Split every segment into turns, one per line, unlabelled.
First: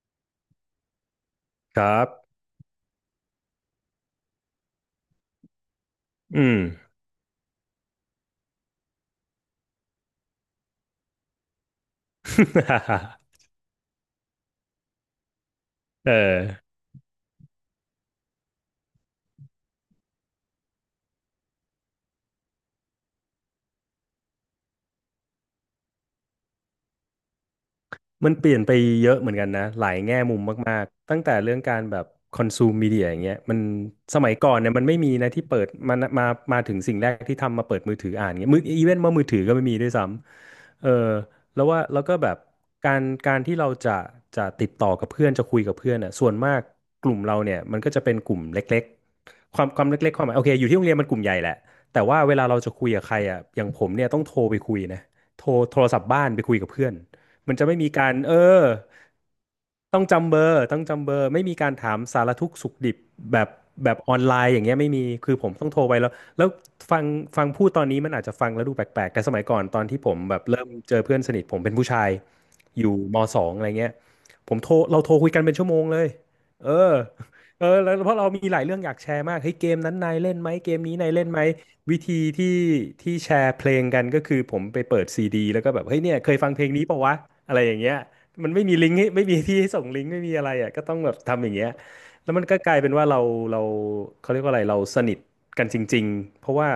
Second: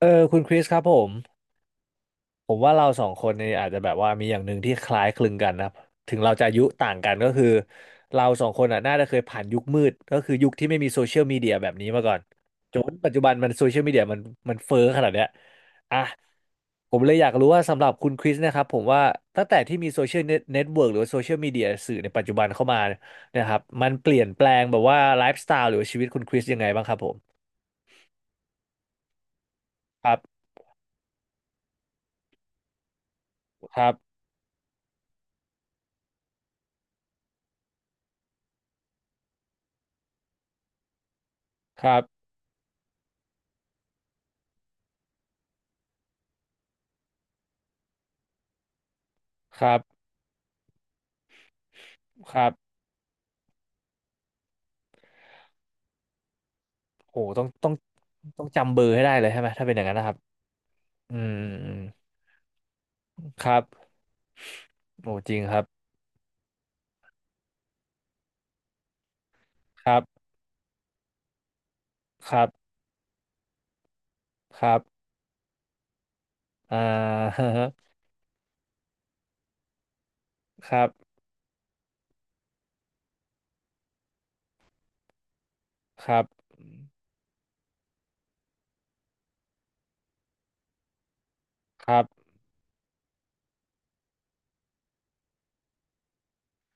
คุณคริสครับผม
ครับ
ผมว่าเราสองคนเนี่ยอาจจะแบบว่ามีอย่างหนึ่งที่คล้ายคลึงกันนะครับถึงเราจะ
อื
อา
ม
ยุต่างกันก็คือเราสองคนอ่ะน่าจะเคยผ่านยุคมืดก็คือยุคที่ไม่มีโซเชียลมีเดียแบบนี้มาก่อนจนปัจ จุบันมันโซเชียลมีเดียมันเฟ้อขนาดเนี้ยอ่ะ
เออ
ผมเลยอยากรู้ว่าสำหรับคุณคริสนะครับผมว่าตั้งแต่ที่มีโซเชียลเน็ตเวิร์กหรือว่าโซเชียลมีเดียสื่อในปัจจุบันเข้ามานะครับมันเปลี่ยนแปลงแบบว่าไลฟ์สไตล์หรือว่าชีวิตคุณคริสยังไงบ้างครับผม
มันเปลี่ยนไปเยอะเหมือนกันนะหลาย
ครั
แง่มุม
บ
มากๆตั้งแต่เรื่องการแบบคอนซูมมีเดียอย่างเงี้ยมัน
ครับ
สมัยก่อนเนี่ยมันไม่มีนะที่เปิดมามาถึงสิ่งแรกที่ทำมาเปิดมือถืออ่านเงี้ยมืออีเวนต์ว่ามือถือก็ไม่มีด้วยซ้ำแล้วว่า
ครั
แล้
บ
วก็แบบการที่เราจะจะติดต่อกับเพื่อนจะคุยกับเพื่อนอ่ะส่วนมากกลุ่มเราเนี่ยมันก็จะเป็นกลุ่มเล็กๆค
ค
วาม
รั
ค
บ
วามเล็กๆความหมายโอเคอยู่ที่โรงเรียนมันกลุ่มใหญ่แหละแต่ว่าเว
ค
ลา
รับ
เราจะคุยกับใครอ่ะอย่างผมเนี่ยต้องโทรไปคุยนะโทรโทรศัพท์บ้านไปคุยกับเพื่อน
โหต้อง
มันจะ
ต้อง
ไม่มีการ
ต้องจำเบอร์ให้ได้เลยใช่ไหม ถ้าเป็นอย่างนั้น
ต้อง
นะครับ
จำเบอร์ต้องจำเบ
อื
อร์
ม
ไม่มี
อื
การ
ม
ถามสารทุกข์สุขดิบแบ
ค
บ
รับ
แบบออนไลน์อย่างเงี้ยไม่มี
โอ้จ
คือ
ริง
ผม
ครับ
ต้องโทรไปแล้วแล้วฟังฟังพูดตอนนี้มันอาจจะฟังแล้วดูแปลกๆแต่สมัยก่อนตอน
ครั
ที่
บ
ผมแบบเริ่มเจอเพื่อนสนิทผมเป็นผู้ชาย
ครับ
อยู่มสองอะไรเงี้ยผม
ค
โทร
รับ
เราโทรคุยกันเป็นชั่วโมงเลยเอ
อ่า
อเออ แล้วเพราะเรามีหลายเรื่องอยากแชร์มากเฮ้ยเกมนั้นนายเล่นไหมเก
ค
ม
รับ
นี้นายเล่นไหม วิธีที่ที่แชร์เพลงกันก็คือผมไปเปิดซีดีแล้วก็แบบเฮ้ย
ค
เนี่ย
รับ
เคยฟังเพลงนี้ปะวะอะไรอย่างเงี้ยมันไม่มีลิงก์ให้ไม่มีที่ให้ส่งลิงก์ไม่มีอะไรอ่ะก็ต้องแบบทำอย่างเงี้ย
ครับ
แล้วมันก็กลายเป็นว่าเราเขาเรียกว่าอะไรเราสนิทกันจริงๆเพราะว่า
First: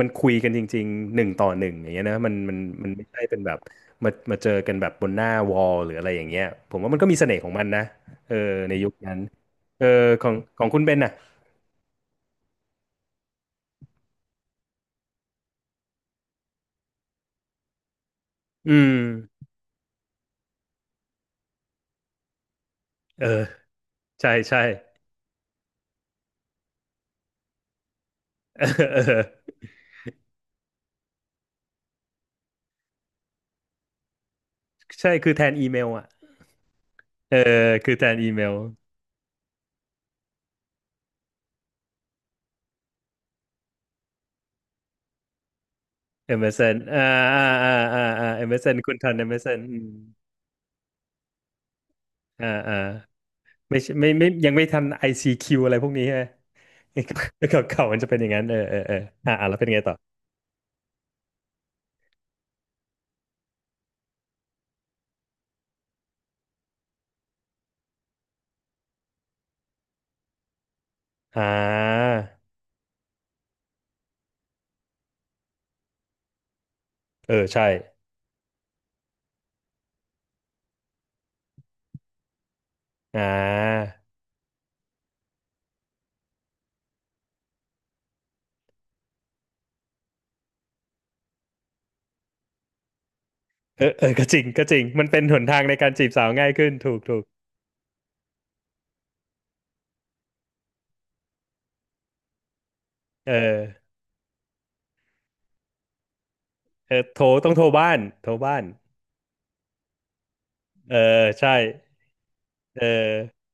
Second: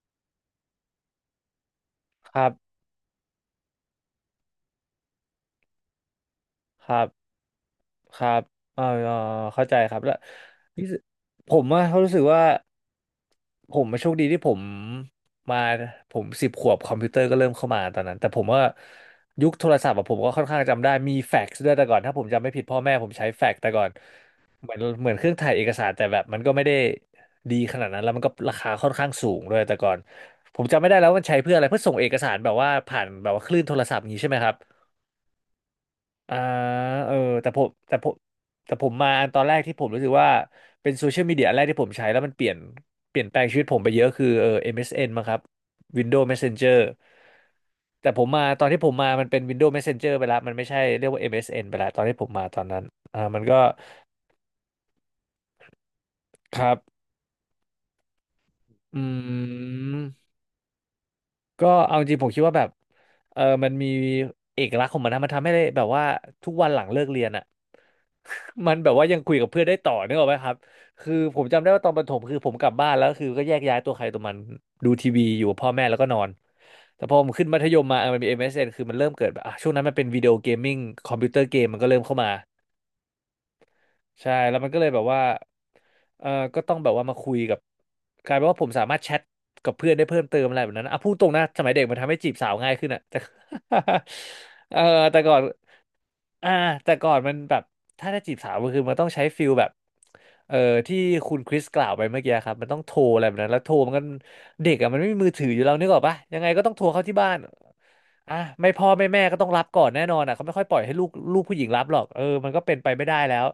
มันคุยกันจริงๆหนึ่งต่อหนึ่งอย่างเงี้ยนะมั
ค
น
รับ
มันมันไม่ใช่เป็นแบบมาเจอกันแบบบนหน้าวอลหรืออะไรอย่างเงี้ยผม
ค
ว่ามัน
รั
ก็
บ
มีเสน่ห์ของมันนะ
ครั
เออ
บ
ใน
เออ
ยุค
เอ
นั้
อ
น
เข้าใจ
เออ
ครับแล้ว
ของของคุณ
รู้
เบ
สึ
น
ก
น่ะ
ผมว่าเขารู้สึกว่าผมมาโชคดีที่มาผมสิบขวบคอมพิวเตอร์ก็เริ่มเข้ามาตอนนั้นแต่ผมว่า
อืม
ยุคโทรศัพท์อะผมก็ค่อนข้างจำได้มีแฟกซ์ด้วยแต่ก่อนถ้าผมจำไม่ผิดพ่อแม่ผม
เอ
ใช้
อ
แฟกซ์แต่ก่อน
ใช่ใช่
เหมือนเครื่องถ่ายเอกสารแต่แบบมันก็ไม่ได้ดีขนาดนั้นแล้วมันก็รา
เออ
คาค่อน
เอ
ข้าง
อ
สูงด้วยแต่ก่อนผมจำไม่ได้แล้วมันใช้เพื่ออะไรเพื่อส่งเอกสารแบบว่าผ่านแบบว่าคลื่นโทรศัพท์อย่างนี้ใช่ไหมครับ
ใช่คือแทนอีเมลอ่ะ
อ่าเออ
เออ
แต่ผม
คือ
แต่
แท
ผม
นอีเมล
แต่ผมมาอันตอนแรกที่ผมรู้สึกว่า เป็นโซเชียลมีเดียอันแรกที่ผมใช้แล้วมันเปลี่ยนแปลงชีวิตผมไปเยอะคือMSN มเอสเอ็นมั้งครับ Windows Messenger
MSN อมเอสเอ็น
แต่ผ
อ่า
มมา
m
ตอ
s
น
น
ที่ผ
คุ
ม
ณ
มา
ทัน m
มัน
ม n
เป็
อ
น
สเอ็น
Windows
อืม
Messenger ไปแล้วมันไม่ใช่เรียกว่า MSN ไปแล้วตอนที่ผมมา
อ่า
ตอน
อ่า
นั้นมันก็
ไม่ใช่ไม่ไม่ยังไม่ทัน ICQ อซีคิวอะไรพวกนี้ใช่ไหม
ครับ
เก่าเก่ามันจะเป็นอย่างนั้น
อื
แล้วเป็นไงต่อ
ม ก็เอาจริงผมคิดว่าแบบมันมีเอกลักษณ์ของมันนะมันทำให้ได้แบบว่าทุกวันหลังเลิกเรียนอ่ะ มันแบบว่ายังคุยกับเพื่อนได้ต่อนึกออกไหมครับคือผ
อ่
มจำได้ว่าตอนประถ
า
มคือผมกลับบ้านแล้วคือก็แยกย้ายตัวใครตัวมันดูทีวีอยู่กับพ่อแม่แล้วก็นอนแต่พอผ
เอ
ม
อ
ขึ้นมั
ใช่
ธยมมามันมี MSN คือมันเริ่มเกิดแบบอ่ะช่วงนั้นมันเป็นวิดีโอเกมมิ่งคอมพิวเตอร์เกมมันก็เริ่มเข้ามา
อ่า
ใช่แล้วมันก็เลยแบบว่าเออก็ต้องแบบว่ามาคุยกับกลายเป็นว่าผมสามารถแชทกับเพื่อนได้เพิ่มเติมอะไรแบบนั้นนะอ่ะพูดตรงนะสมัยเด็กมันทำให้จีบสาวง่ายขึ้นอ่ะ แต่
เออเออก็จริงก็ จ
เอ
ริ
อ
งมัน
แต่
เป็น
ก่
ห
อน
นทางในการจีบสาวง่า
อ่า
ยขึ้นถูกถูก
มันแบบถ้าจะจีบสาวมันคือมันต้องใช้ฟิลแบบเออที่คุณคริสกล่าวไปเมื่อกี้ครับมันต้องโทรอะไร
เอ
แบ
อ
บนั้นแล้วโทรมันก็เด็กอ่ะมันไม่มีมือถืออยู่แล้วนึกออกปะยังไงก็ต้องโทรเข้าที่
โทร
บ้าน
ต้องโทรบ้านโทร
อ่ะ
บ้าน
ไม่พ่อไม่แม่ก็ต้องรับก่อนแน่นอนอ่ะเขาไม่ค่อยปล่อยให้
เออ
ลูก
ใช่
ผู้หญิงรับหรอกมันก็เป็น
เออ
ไปไม่ได้แล้ว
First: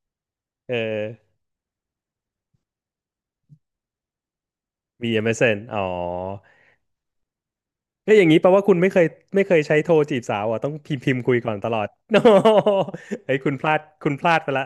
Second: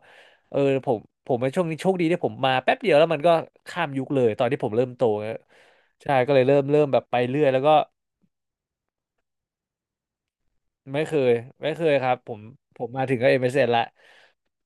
เออ
เอ
ผมผ
อ
มในช่วงนี้โชคดีที่ผมมาแป๊บเดียวแล้วมันก็ข้ามยุคเลยตอนที่ผมเริ่มโต
มี m
นะ
s นอ๋อ
ใช่ก็เลยเริ่มแบบไปเรื่อยแล้วก็
ก็อย่างนี้แปลว่าคุณไม่เคยไม่เคยใช้โทรจีบสาวอ่ะต้องพิม
ไม่
พ์พิ
เค
มพ์
ย
คุยก่อนต
ไม่
ลอ
เค
ด
ยค รั
โน
บผมผมมาถึงก็
เฮ้ยคุณพ
MSN
ลาด
ละ
คุณพลาดไปละ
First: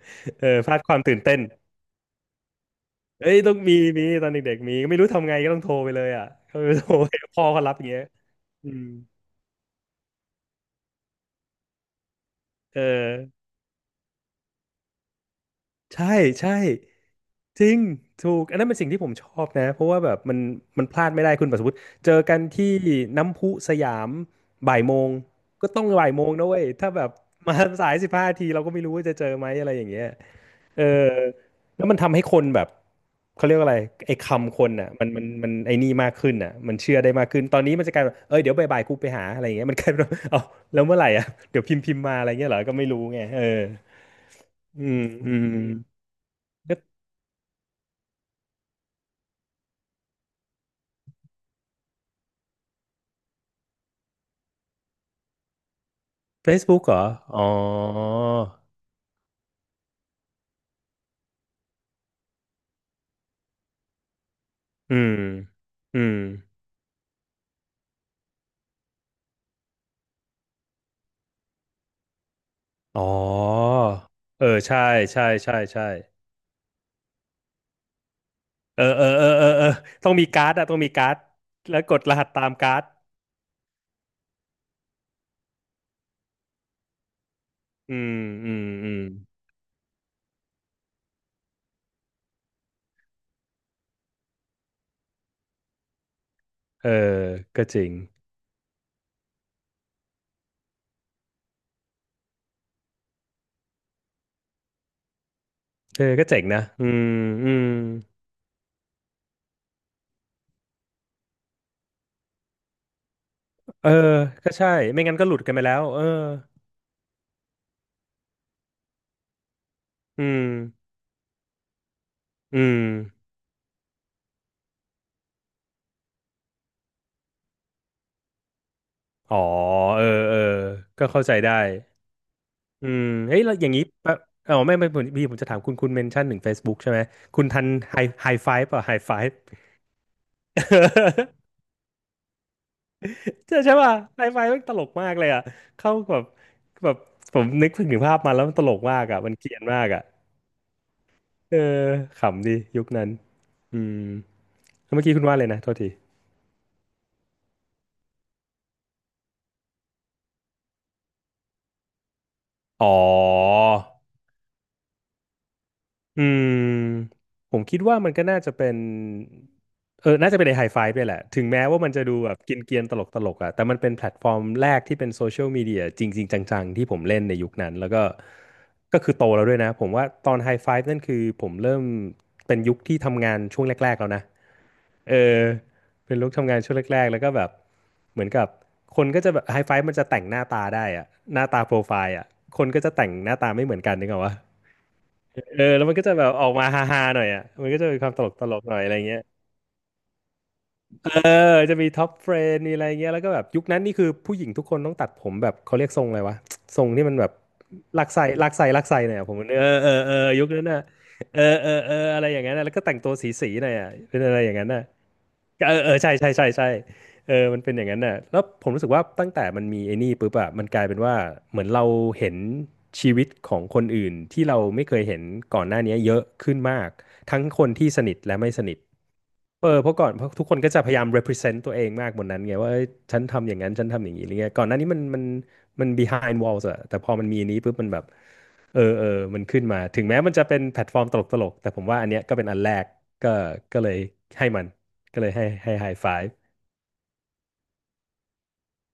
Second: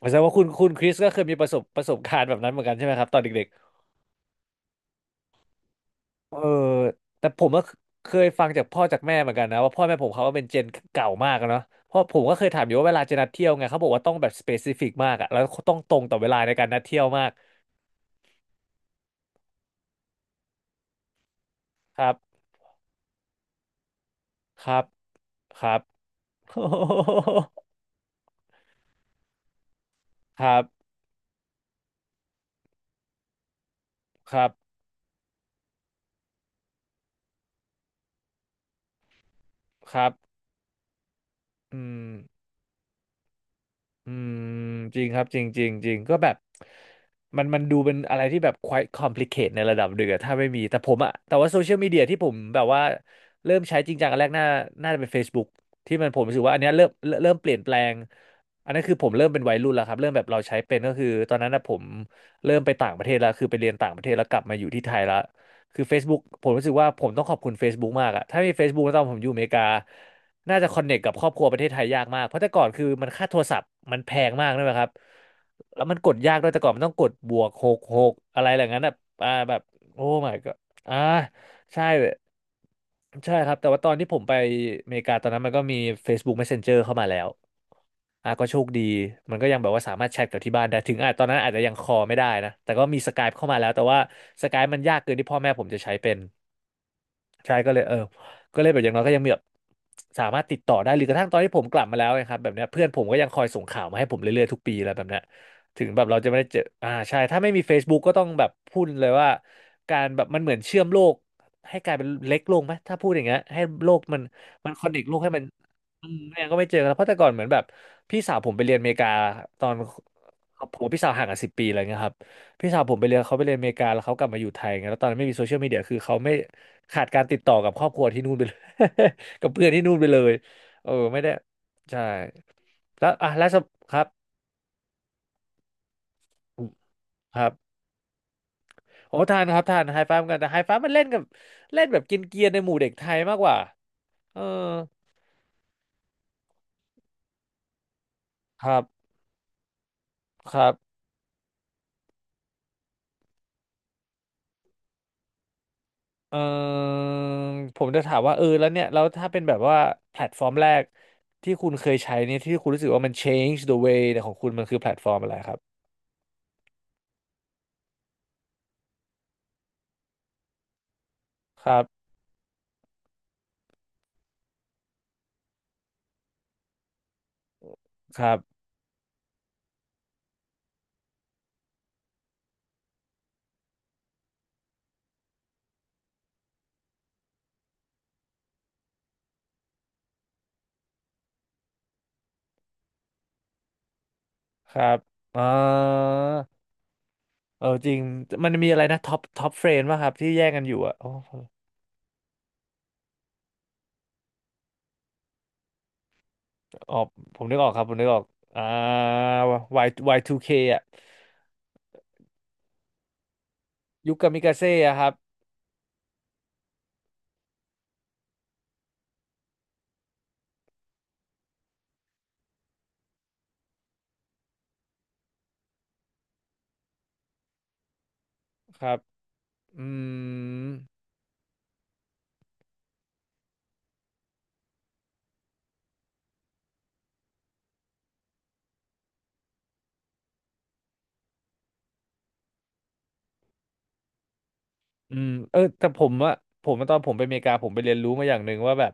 แสดงว่า คุ
เอ
ณ
อ
คุ
พ
ณ
ลาด
คริ
ค
ส
วาม
ก็
ตื่
เค
น
ย
เต้
มี
น
ประสบการณ์แบบนั้นเหมือนกันใช่ไหมครับตอน
เอ้ย
เด็ก
ต้องมีมีตอนเด็กๆมีไม่รู้ทำไงก็ต้องโทรไปเลยอ่ะ
ๆ
ก็ไม่รู้โทรไป
แต่ ผ
พ่อ
มก็
เขารับอย่างเงี้ย
เคยฟังจาก
อื
พ่อ
ม
จากแม่เหมือนกันนะว่าพ่อแม่ผมเขาก็เป็นเจนเก่ามากอะเนาะเพราะผมก็เคยถามอยู่
เออ
ว่าเวลาจะนัดเที่ยวไงเขาบอกว่าต้องแบบสเปซิฟิกมากอะแล้วต้องตรง
ใช่
ต่อเวลา
ใช่
ในการนัดเที่ยวมาก
จริงถูกอันนั้นเป็นสิ่งที่ผมชอบนะเพราะว่าแบบมันมันพลาดไม่ได้คุณปัสวุฒิ
ค
เจ
รั
อกัน
บ
ที่น้ำพุสยาม
ค
บ่า
รั
ย
บ
โมง
ค
ก็
รั
ต้
บ
องบ่ายโมงนะเว้ยถ้าแบบมาสายสิบห้าทีเราก็ไม่รู้ว่าจะเจอไหมอะไรอย่างเงี้ย
ครั
เออ
บ
แล้วมันทำให้คนแบบเขาเรียกว่าอะไรไอ้
ครั
คำคน
บ
อ่ะมันมันไอ้นี่มากขึ้นอ่ะมันเชื่อได้มากขึ้นตอนนี้มันจะกลายเป็นเอ้ยเดี๋ยวบ่ายๆกูไปหาอะไรอย่างเงี้ยมันกลาย
ค
เป็น
รั
ว่า
บ
เอาแล้วเมื่อไหร่อ่ะเดี๋ยวพิ
อื
มพ์พิมพ์
ม
มาอะไรเงี้ยเหรอก็ไม่รู้ไงเออ
อืม
อื
จ
ม
ริงครับ
อื
จริง
ม
จริงจริงก็แบบ
ก็
มันดูเป็นอะไรที่แบบ quite complicate ในระดับหนึ่งอะถ้าไม่มีแต่ผมอะแต่ว่าโซเชียลมีเดียที่ผมแบบว่าเริ่มใช้จริงจังอันแรกน่าจะเป็น Facebook ที่มันผมรู้สึกว่าอันเนี้ย
Facebook
เริ่ม
เหรอ
เริ่มเริ่ม
อ๋อ
เปลี่ยนแปลงอันนั้นคือผมเริ่มเป็นวัยรุ่นแล้วครับเริ่มแบบเราใช้เป็นก็คือตอนนั้นนะผมเริ่มไปต่างประเทศแล้วคือไปเรียนต่างประเทศแล้วกลับมาอยู่ที่ไท
อื
ย
ม
แล้วคือ
อืม
Facebook ผมรู้สึกว่าผมต้องขอบคุณ Facebook มากอะถ้าไม่มี Facebook ตอนผมอยู่อเมริกา น่าจะคอนเน c t กับครอบครัวประเทศไทยยากมาก เพราะแต่ก่อนคือ
อ๋อ
ค่าโทรศัพท์มันแพง
เออ
มากด้วย
ใช่
ครับ
ใช่ใช่
แล้
ใช่
วมันกดยากด้วยแต่ก่อนมันต้องกด+66อะไรอย่าง
เอ
นั้
อ
นแบบ
เออเออเออ
แบบ
เออ
โอ้
ต้องมี
my
การ์ด
god
อะต้องมี
อ่า
การ์ดแล้ว
ใช่
กด
เล
ร
ย
หัสตามการ์ด
ใช่ครับ แต่ว่าตอนที่ผมไปอเมริกาตอนนั้นมันก็มี Facebook Messenger เข้ามาแล้ว
อืม
อ่ะก็
อื
โช
ม
คดี
อืม
มันก็ยังแบบว่าสามารถแชทกับที่บ้านได้ถึงอ่ะตอนนั้นอาจจะยังคอไม่ได้นะแต่ก็มีสกายเข้ามาแล้วแต่ว่าสกายมันยากเกินที่พ่อแม่ผมจะใช้เป็น
เออ
ใช่
ก็
ก็
จ
เลย
ริง
เออก็เลยแบบอย่างน้อยก็ยังมีแบบสามารถติดต่อได้หรือกระทั่งตอนที่ผมกลับมาแล้วนครับแบบเนี้ยเพื่อนผมก็ยังคอยส่งข่าวมาให้ผมเรื่อยๆทุกปีแล้วแบบเนี้ยถึงแบ
เออ
บเรา
ก็
จะไม่
เจ๋ง
ได้เจ
นะ
อ
อื
อ่า
ม
ใช่ถ้าไม่
อื
มี
ม
Facebook ก็ต้องแบบพูดเลยว่าการแบบมันเหมือนเชื่อมโลกให้กลายเป็นเล็กลงไหมถ้าพูดอย่างเงี้ยให้
เอ
โล
อ
กมัน
ก็ใช่
มันคอนเน
ไม่
คโล
งั้น
ก
ก็ห
ให้
ลุด
มัน
กันไปแล้วเออ
อืมเนี่ยก็ไม่เจอกันแล้วเพราะแต่ก่อนเหมือนแบบพี่สาวผมไปเรียนอเมริกาตอนผม
อืม
กับพี่สาวห่างกัน10 ปีอะไรเงี้ยครับ
อื
พี่สาวผมไปเรียน
ม
เขาไปเรียนอเมริกาแล้วเขากลับมาอยู่ไทยไงแล้วตอนนั้นไม่มีโซเชียลมีเดียคือเขาไม่ขาดการติดต่อกับครอบครัวที่นู่นไปเลย
อ๋อ
กับเพื่อนที่นู่น
เอ
ไป
อ
เลย
เออ
เออ
ก็
ไม่
เข้า
ได้
ใจได้
ใช่
อืม
แล้วอ่ะ
เฮ้ย
แล้ว
แล้วอย่างนี้
สำครับ
แปะอ๋อไม่ไม่ผมพี่ผมจะถามคุณคุณเมนชั่นถึง Facebook ใช่ไหม
ค
คุณ
รับ
ทันไฮไฮไฟฟ์ป่ะไฮไฟ
โอ้
ฟ์
ทานครับทานไฮไฟว์กันแต่ไฮไฟว์มันเล่นกับเล่นแบบกินเกียนๆในหมู่เด็กไทยมากก
ใช่
ว่า
ใช่ป่ะไฮ
เอ
ไฟ
อ
ฟ์มันตลกมากเลยอ่ะเข้าแบบแบบผมนึกถึงภาพมาแล้วมันต
ค
ล
รั
กมาก
บ
อ่ะมันเกรียนมากอ่ะ
ครับ
เออขำดียุคนั้นอืม เมื่อกี้คุณว่าเลยนะโทษที
เออผมจะถามว่าเออแล้วเนี่ยแล้วถ้าเป็นแบบว่าแพลตฟอร์มแรกที่คุณเคยใช้เนี่ยที่คุณรู้สึก
อ๋อ
ว่ามัน change the way ของคุณมันคือแพลตฟอร์มอะไรครับ
อืม ผมคิดว่ามันก็น่าจะเป็นน่าจะเป็นไอไฮไฟว์ด้วยแหละ ถึงแม้
ครั
ว่า
บ
มันจะดูแบบกินเกรียนๆตลกตลกอะแต่มันเป็นแพลตฟอร์มแรกที่เป็นโซเชียลมีเดียจริงๆจังๆที่ผมเล่นในยุคนั้น แล้วก็
ครับ
ก็คือโตแล้วด้วยนะ ผมว่าตอนไฮไฟว์นั่นคือผมเริ่มเป็นยุคที่ทำงานช่วงแรกๆแล้วนะ เออเป็นลุคทำงานช่วงแรกๆแล้วก็แบบเหมือนกับคนก็จะแบบไฮไฟมันจะแต่งหน้าตาได้อะหน้าตาโปรไฟล์อะคนก็จะแต่งหน้าตาไม่เหมือนกันนึกออกปะ
ครับอ่า
เออแล้วมันก็จะแบบออกมาฮาๆหน่อยอะ
เอ
มั
อ
นก็จะ
จริ
มี
ง
ความตลกต
มัน
ลก
มี
หน่อ
อะ
ย
ไร
อะไร
นะท็อ
เงี้
ป
ย
ท็อปเฟรนป่ะครับ ที่แย่งกันอยู่อะโอ้
เออจะมีท็อปเฟรนมีอะไรเงี้ยแล้วก็แบบยุคนั้นนี่คือผู้หญิงทุกคนต้องตัดผมแบบเขาเรียกทรงอะไรวะทรง
ออ
ที่
ก
มันแบบ
ผมนึกออกครับ ผมนึ
ลัก
กออ
ไส้
ก
ลัก
อ่า
ไส้ลักไส้หน่อยอะผมเอ
Y
อเออเออยุคนั้น
Y2K
น่ะ
อะ
เออเออเอออะไรอย่างนั้นน่ะแล้วก็แต่งตัวสีๆหน่อยอะ
ยุค
เป็น
กา
อะไร
มิ
อ
กา
ย่างนั้น
เซ่
น่ะ
อะครับ
เออเออใช่ใช่ใช่ใช่เออมันเป็นอย่างนั้นน่ะแล้วผมรู้สึกว่าตั้งแต่มันมีไอ้นี่ปุ๊บอะมันกลายเป็นว่าเหมือนเราเห็นชีวิตของคนอื่นที่เราไม่เคยเห็นก่อนหน้านี้เยอะขึ้นมากทั้งคนที่สนิทและไม่สนิท
ครับ
เออ
อื
เพราะก่อนเพราะทุกคน
ม
ก็จะพยายาม represent ตัวเองมากบนนั้นไงว่าเอ้ยฉันทำอย่างนั้นฉันทำอย่างนี้อะไรเงี้ยก่อนหน้านี้มัน behind walls อะแต่พอมันมีอันนี้ปุ๊บมันแบบเออเออมันขึ้นมาถึงแม้มันจะเป็นแพลตฟอร์มตลกๆแต่ผมว่าอันเนี้ยก็เป็นอันแรกก็ก็เลยให้มัน
อื
ก็เล
ม
ยให้
เออ
ให้
แต่
high
ผม
five
อะ ผมตอนผมไปอเมริกาผมไปเรียนรู้มาอย่างหนึ่งว่าแบบ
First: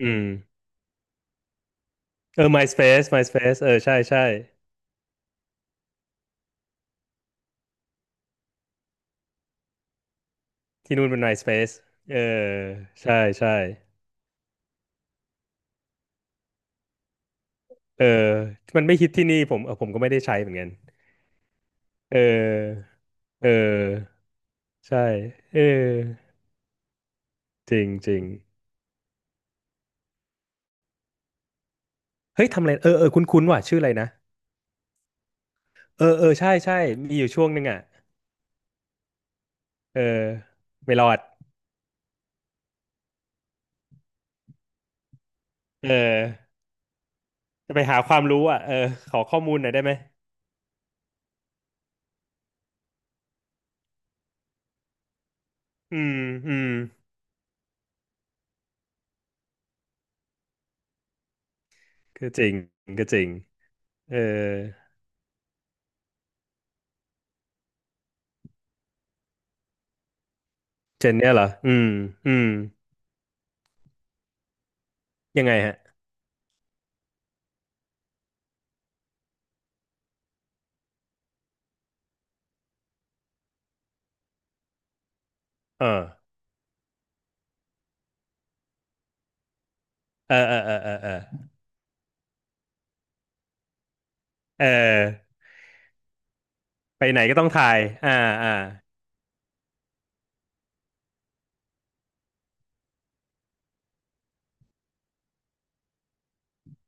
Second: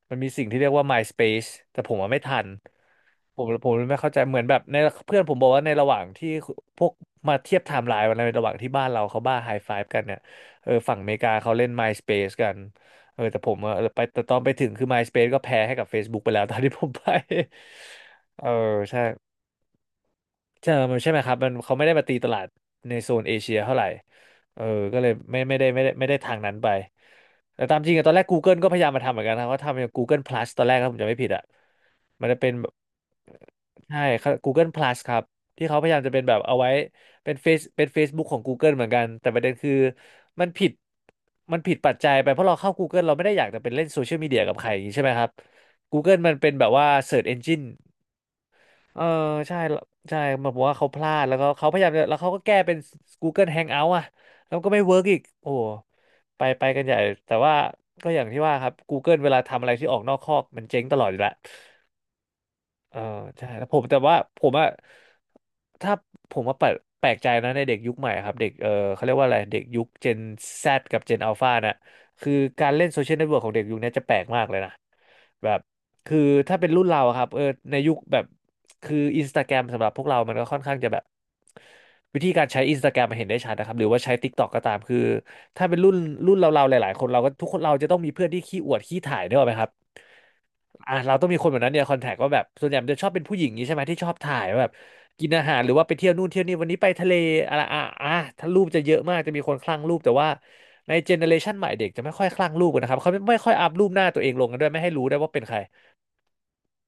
อื
มัน
ม
มีสิ่งที่เรียกว่า MySpace แต่ผมอะไม่ทั
เอ
น
อ MySpace
ผม
MySpace
ผ
เอ
ม
อใช่
ไม่เข้าใจ
ใช่
เหมือนแบบในเพื่อนผมบอกว่าในระหว่างที่พวกมาเทียบไทม์ไลน์วันนั้นในระหว่างที่บ้านเราเขาบ้าไฮไฟฟ์กันเนี่ยเออฝั่
ที่
งอ
นู่น
เม
เป็
ริ
น
กาเขาเล่น
MySpace เออ
MySpace กัน
ใช่
เออแต่ผ
ใช่
มอะเออไปแต่ตอนไปถึงคือ MySpace ก็แพ้ให้กับ Facebook ไปแล้ว ตอนที่ผมไป
เออ
เออ
มันไม่
ใช่
ฮิตที่นี่ผมเออผมก็ไม่ได้ใช้เหมือนกัน
ใช่มันใช่ไหมครับมันเขาไม่ได้มาตี
เ
ตลาด
ออ
ในโซนเอ
เออ
เชียเท่าไหร่เออก็
ใช่
เลยไม่ไม่
เออ
ได้ไม่ได้ไม่ได้ทางนั้นไป แต่
จ
ตาม
ริง
จริงอะต
จ
อน
ริ
แร
ง
ก Google ก็พยายามมาทำเหมือนกันนะเขาทำอย่าง Google Plus ตอนแรกถ้าผมจำไม่ผิดอะมันจะ
เฮ้
เป็
ย
น
ทำ
แบ
อะไร
บ
เออเออคุ้นคุ้นว่ะชื่ออะไร
ใช่
นะ
ครับ Google Plus ครับ ที่เขาพยายา
เอ
ม
อ
จะเป็
เอ
น
อ
แบบ
ใช่
เอาไว้
ใช่มีอยู่
เป็น
ช่ว
เฟ
งห
ซ
นึ่งอ่ะ
เป็น Facebook ของ Google เหมือนกัน แต่ประเด็นคือ
เออ
มันผิด
ไม่รอด
ปัจจัยไป เพราะเราเข้า Google เราไม่ได้อยากจะเป็นเล่นโซเชียลมีเดียกับใครอย่างนี้ใช่ไหมครับ
เออ
Google มันเป็นแบบว่า Search Engine
จะไปหาความรู้อ่ะเออ
เออ
ขอข้อมู
ใช่
ลหน่อย
แล้
ได้
ว
ไหม
ใช่แบบว่าเขาพลาดแล้วก็เขาพยายามจะแล้วเขาก็แก้เป็น Google Hangout อ่ะแล้วก็ไม่เวิร์กอีกโอ้โห
อืม
ไป
อื
ไป
ม
กันใหญ่แต่ว่าก็อย่างที่ว่าครับ Google เวลาทำอะไรที่ออกนอกคอกมันเจ๊งตลอดอยู่แล้ว
ก็จริง
เออ
ก็จริง
ใช่แล้วผมแต่
เอ
ว่า
อ
ผมอะถ้าผมว่าแปลกแปลกใจนะในเด็กยุคใหม่ครับเด็กเออเขาเรียกว่าอะไรเด็กยุค Gen Z กับ
เจน
Gen
เนี่ยเหรอ
Alpha
อื
น่ะ
ม
คื
อื
อ
ม
การเล่นโซเชียลเน็ตเวิร์กของเด็กยุคนี้จะแปลกมากเลยนะ
ยัง
แบ
ไง
บ
ฮะ
คือถ้าเป็นรุ่นเราอะครับเออในยุคแบบ คืออินสตาแกรมสำหรับพวกเรา มันก็ค่อนข้างจะแบบวิธีการใช้อินสตาแกรมมันเห็นได้ชัดนะครับ หรือว่าใช้ TikTok ก็ตามคือถ้าเป็น
เออ
รุ่นเราๆหลายๆคนเราก็ทุกคนเราจะต้องมีเพื่อนที่ขี้อวดขี้ถ่ายเนี่ยหรอกไหมครับ
เออเออเออเอ
อ่ะ
อเออ
เราต้องมีคนแบบนั้นเนี่ยคอนแทคว่าแบบส่วนใหญ่มันจะชอบเป็นผู้หญิงนี้ใช่ไหมที่ชอบถ่ายว่า
เออ
แบบกินอาหารหรือว่าไปเที่ยวนู่นเที่ยวนี่วันนี้ไป
ไป
ทะเล
ไหนก็ต้อง
อะไร
ถ่าย
อ่ะ
อ่า
ถ้า
อ่า
รูปจะเยอะมากจะมีคนคลั่งรูปแต่ว่าในเจเนอเรชันใหม่เด็กจะไม่ค่อยคลั่งรูปกันนะครับเขาไม่ค่อยอัพรูปหน้าตัวเองลงกันด้วยไม่ให้รู้ได้วยว่าเป็นใคร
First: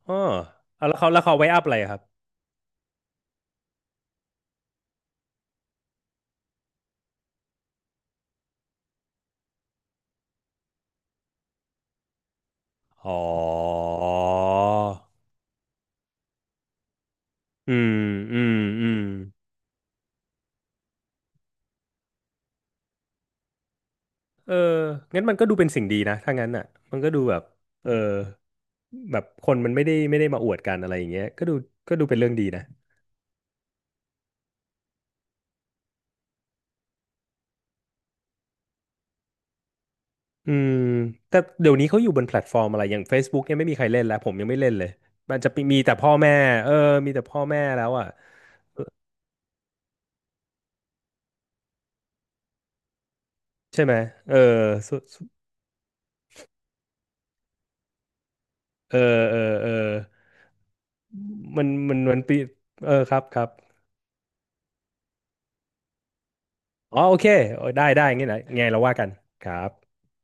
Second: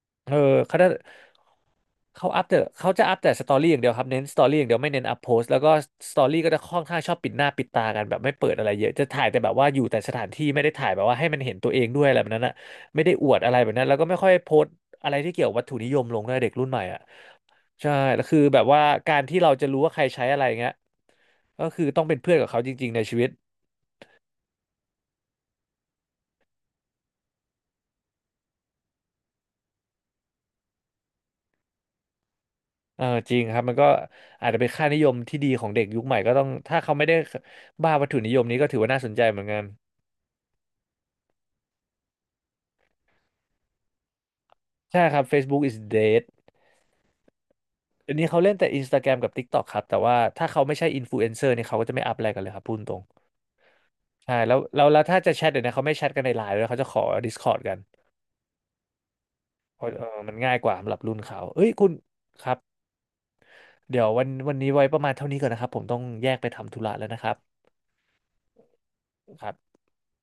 อ๋อ
เออเขาได้
เอาแล้วเขาแล้วเขาไว้อัพอะไรอะครับ
เขาอัพแต่เขาจะอัพแต่สตอรี่อย่างเดียวครับเน้นสตอรี่อย่างเดียวไม่เน้นอัพโพสต์แล้วก็สตอรี่ก็จะค่อนข้างชอบปิดหน้าปิดตากันแบบไม่เปิดอะไรเยอะจะถ่ายแต่แบบว่าอยู่แต่สถานที่ไม่ได้ถ่ายแบบว่าให้มันเห็นตัวเองด้วยอะไรแบบนั้นอะไม่ได้
อ๋อ
อวดอะไรแบบนั้นแล้วก็ไม่ค่อยโพสต์อะไรที่เกี่ยวกับวัตถุนิยมลงด้วยเด็กรุ่นใหม่อ่ะ
อื
ใช่
ม
แล้วคื
อื
อ
ม
แบบว่า
อืม
การที่เราจะรู้ว่าใครใช้อะไรเงี้ยก็คือต้องเป็นเพื่อนกับเขาจริงๆในชีวิต
เอองั้นมันก็ดูเป็นสิ่งดีนะถ้างั้นอ่ะมันก็ดูแบบเออแบบคนมันไม่ได้มาอวดกันอะไรอย่างเงี้ยก็ดูเป็นเรื่องดีนะ
เออจริงครับมันก็อาจจะเป็นค่านิยมที่ดีของเด็กยุคใหม่ก็ต้องถ้าเขาไม่ได้บ้าวัตถุนิยมนี้ก็ถือว่าน่าสนใจเหมือนกัน
อืมแต่เดี๋ยวนี้เขาอยู่บนแพลตฟอร์มอะไรอย่าง Facebook เนี่ยไม่มีใครเล่นแล้วผมยังไม่เล่นเลย
ใช่ครับ
มันจะ
Facebook is
มีแต่พ่อ
dead
แม่เออมีแต่พ่อแม่แล้วอ่ะ
อันนี้เขาเล่นแต่ Instagram กับ TikTok ครับ แต่ว่าถ้าเขาไม่ใช่อินฟลูเอนเซอร์เนี่ยเขาก็จะไม่อัพอะไรกันเลยครับพูดตรง
ใช่ไหมเอ
ใช่
อ
แล้วแล้ว
สุ
แล้วถ้า
สุ
จะแชทเดี๋ยวนี้เขาไม่แชทกันในไลน์ด้วยเขาจะขอ Discord กัน
เออเออเออ
เพราะมันง่ายกว่าสำหรับรุ่นเขา
มั
เอ้
น
ยคุณ
มันมันปี
ครับ
เออครับครับ
เดี๋ยววันนี้ไว้ประมาณเท่านี้ก่อนนะครับผมต้องแยกไปทำธุระ
อ๋อ
แล้ว
โอ
นะค
เค
รับ
โอ้ยได้ ได้งี้นะไงเราว่ากัน
ค
ค
รั
รับ
บ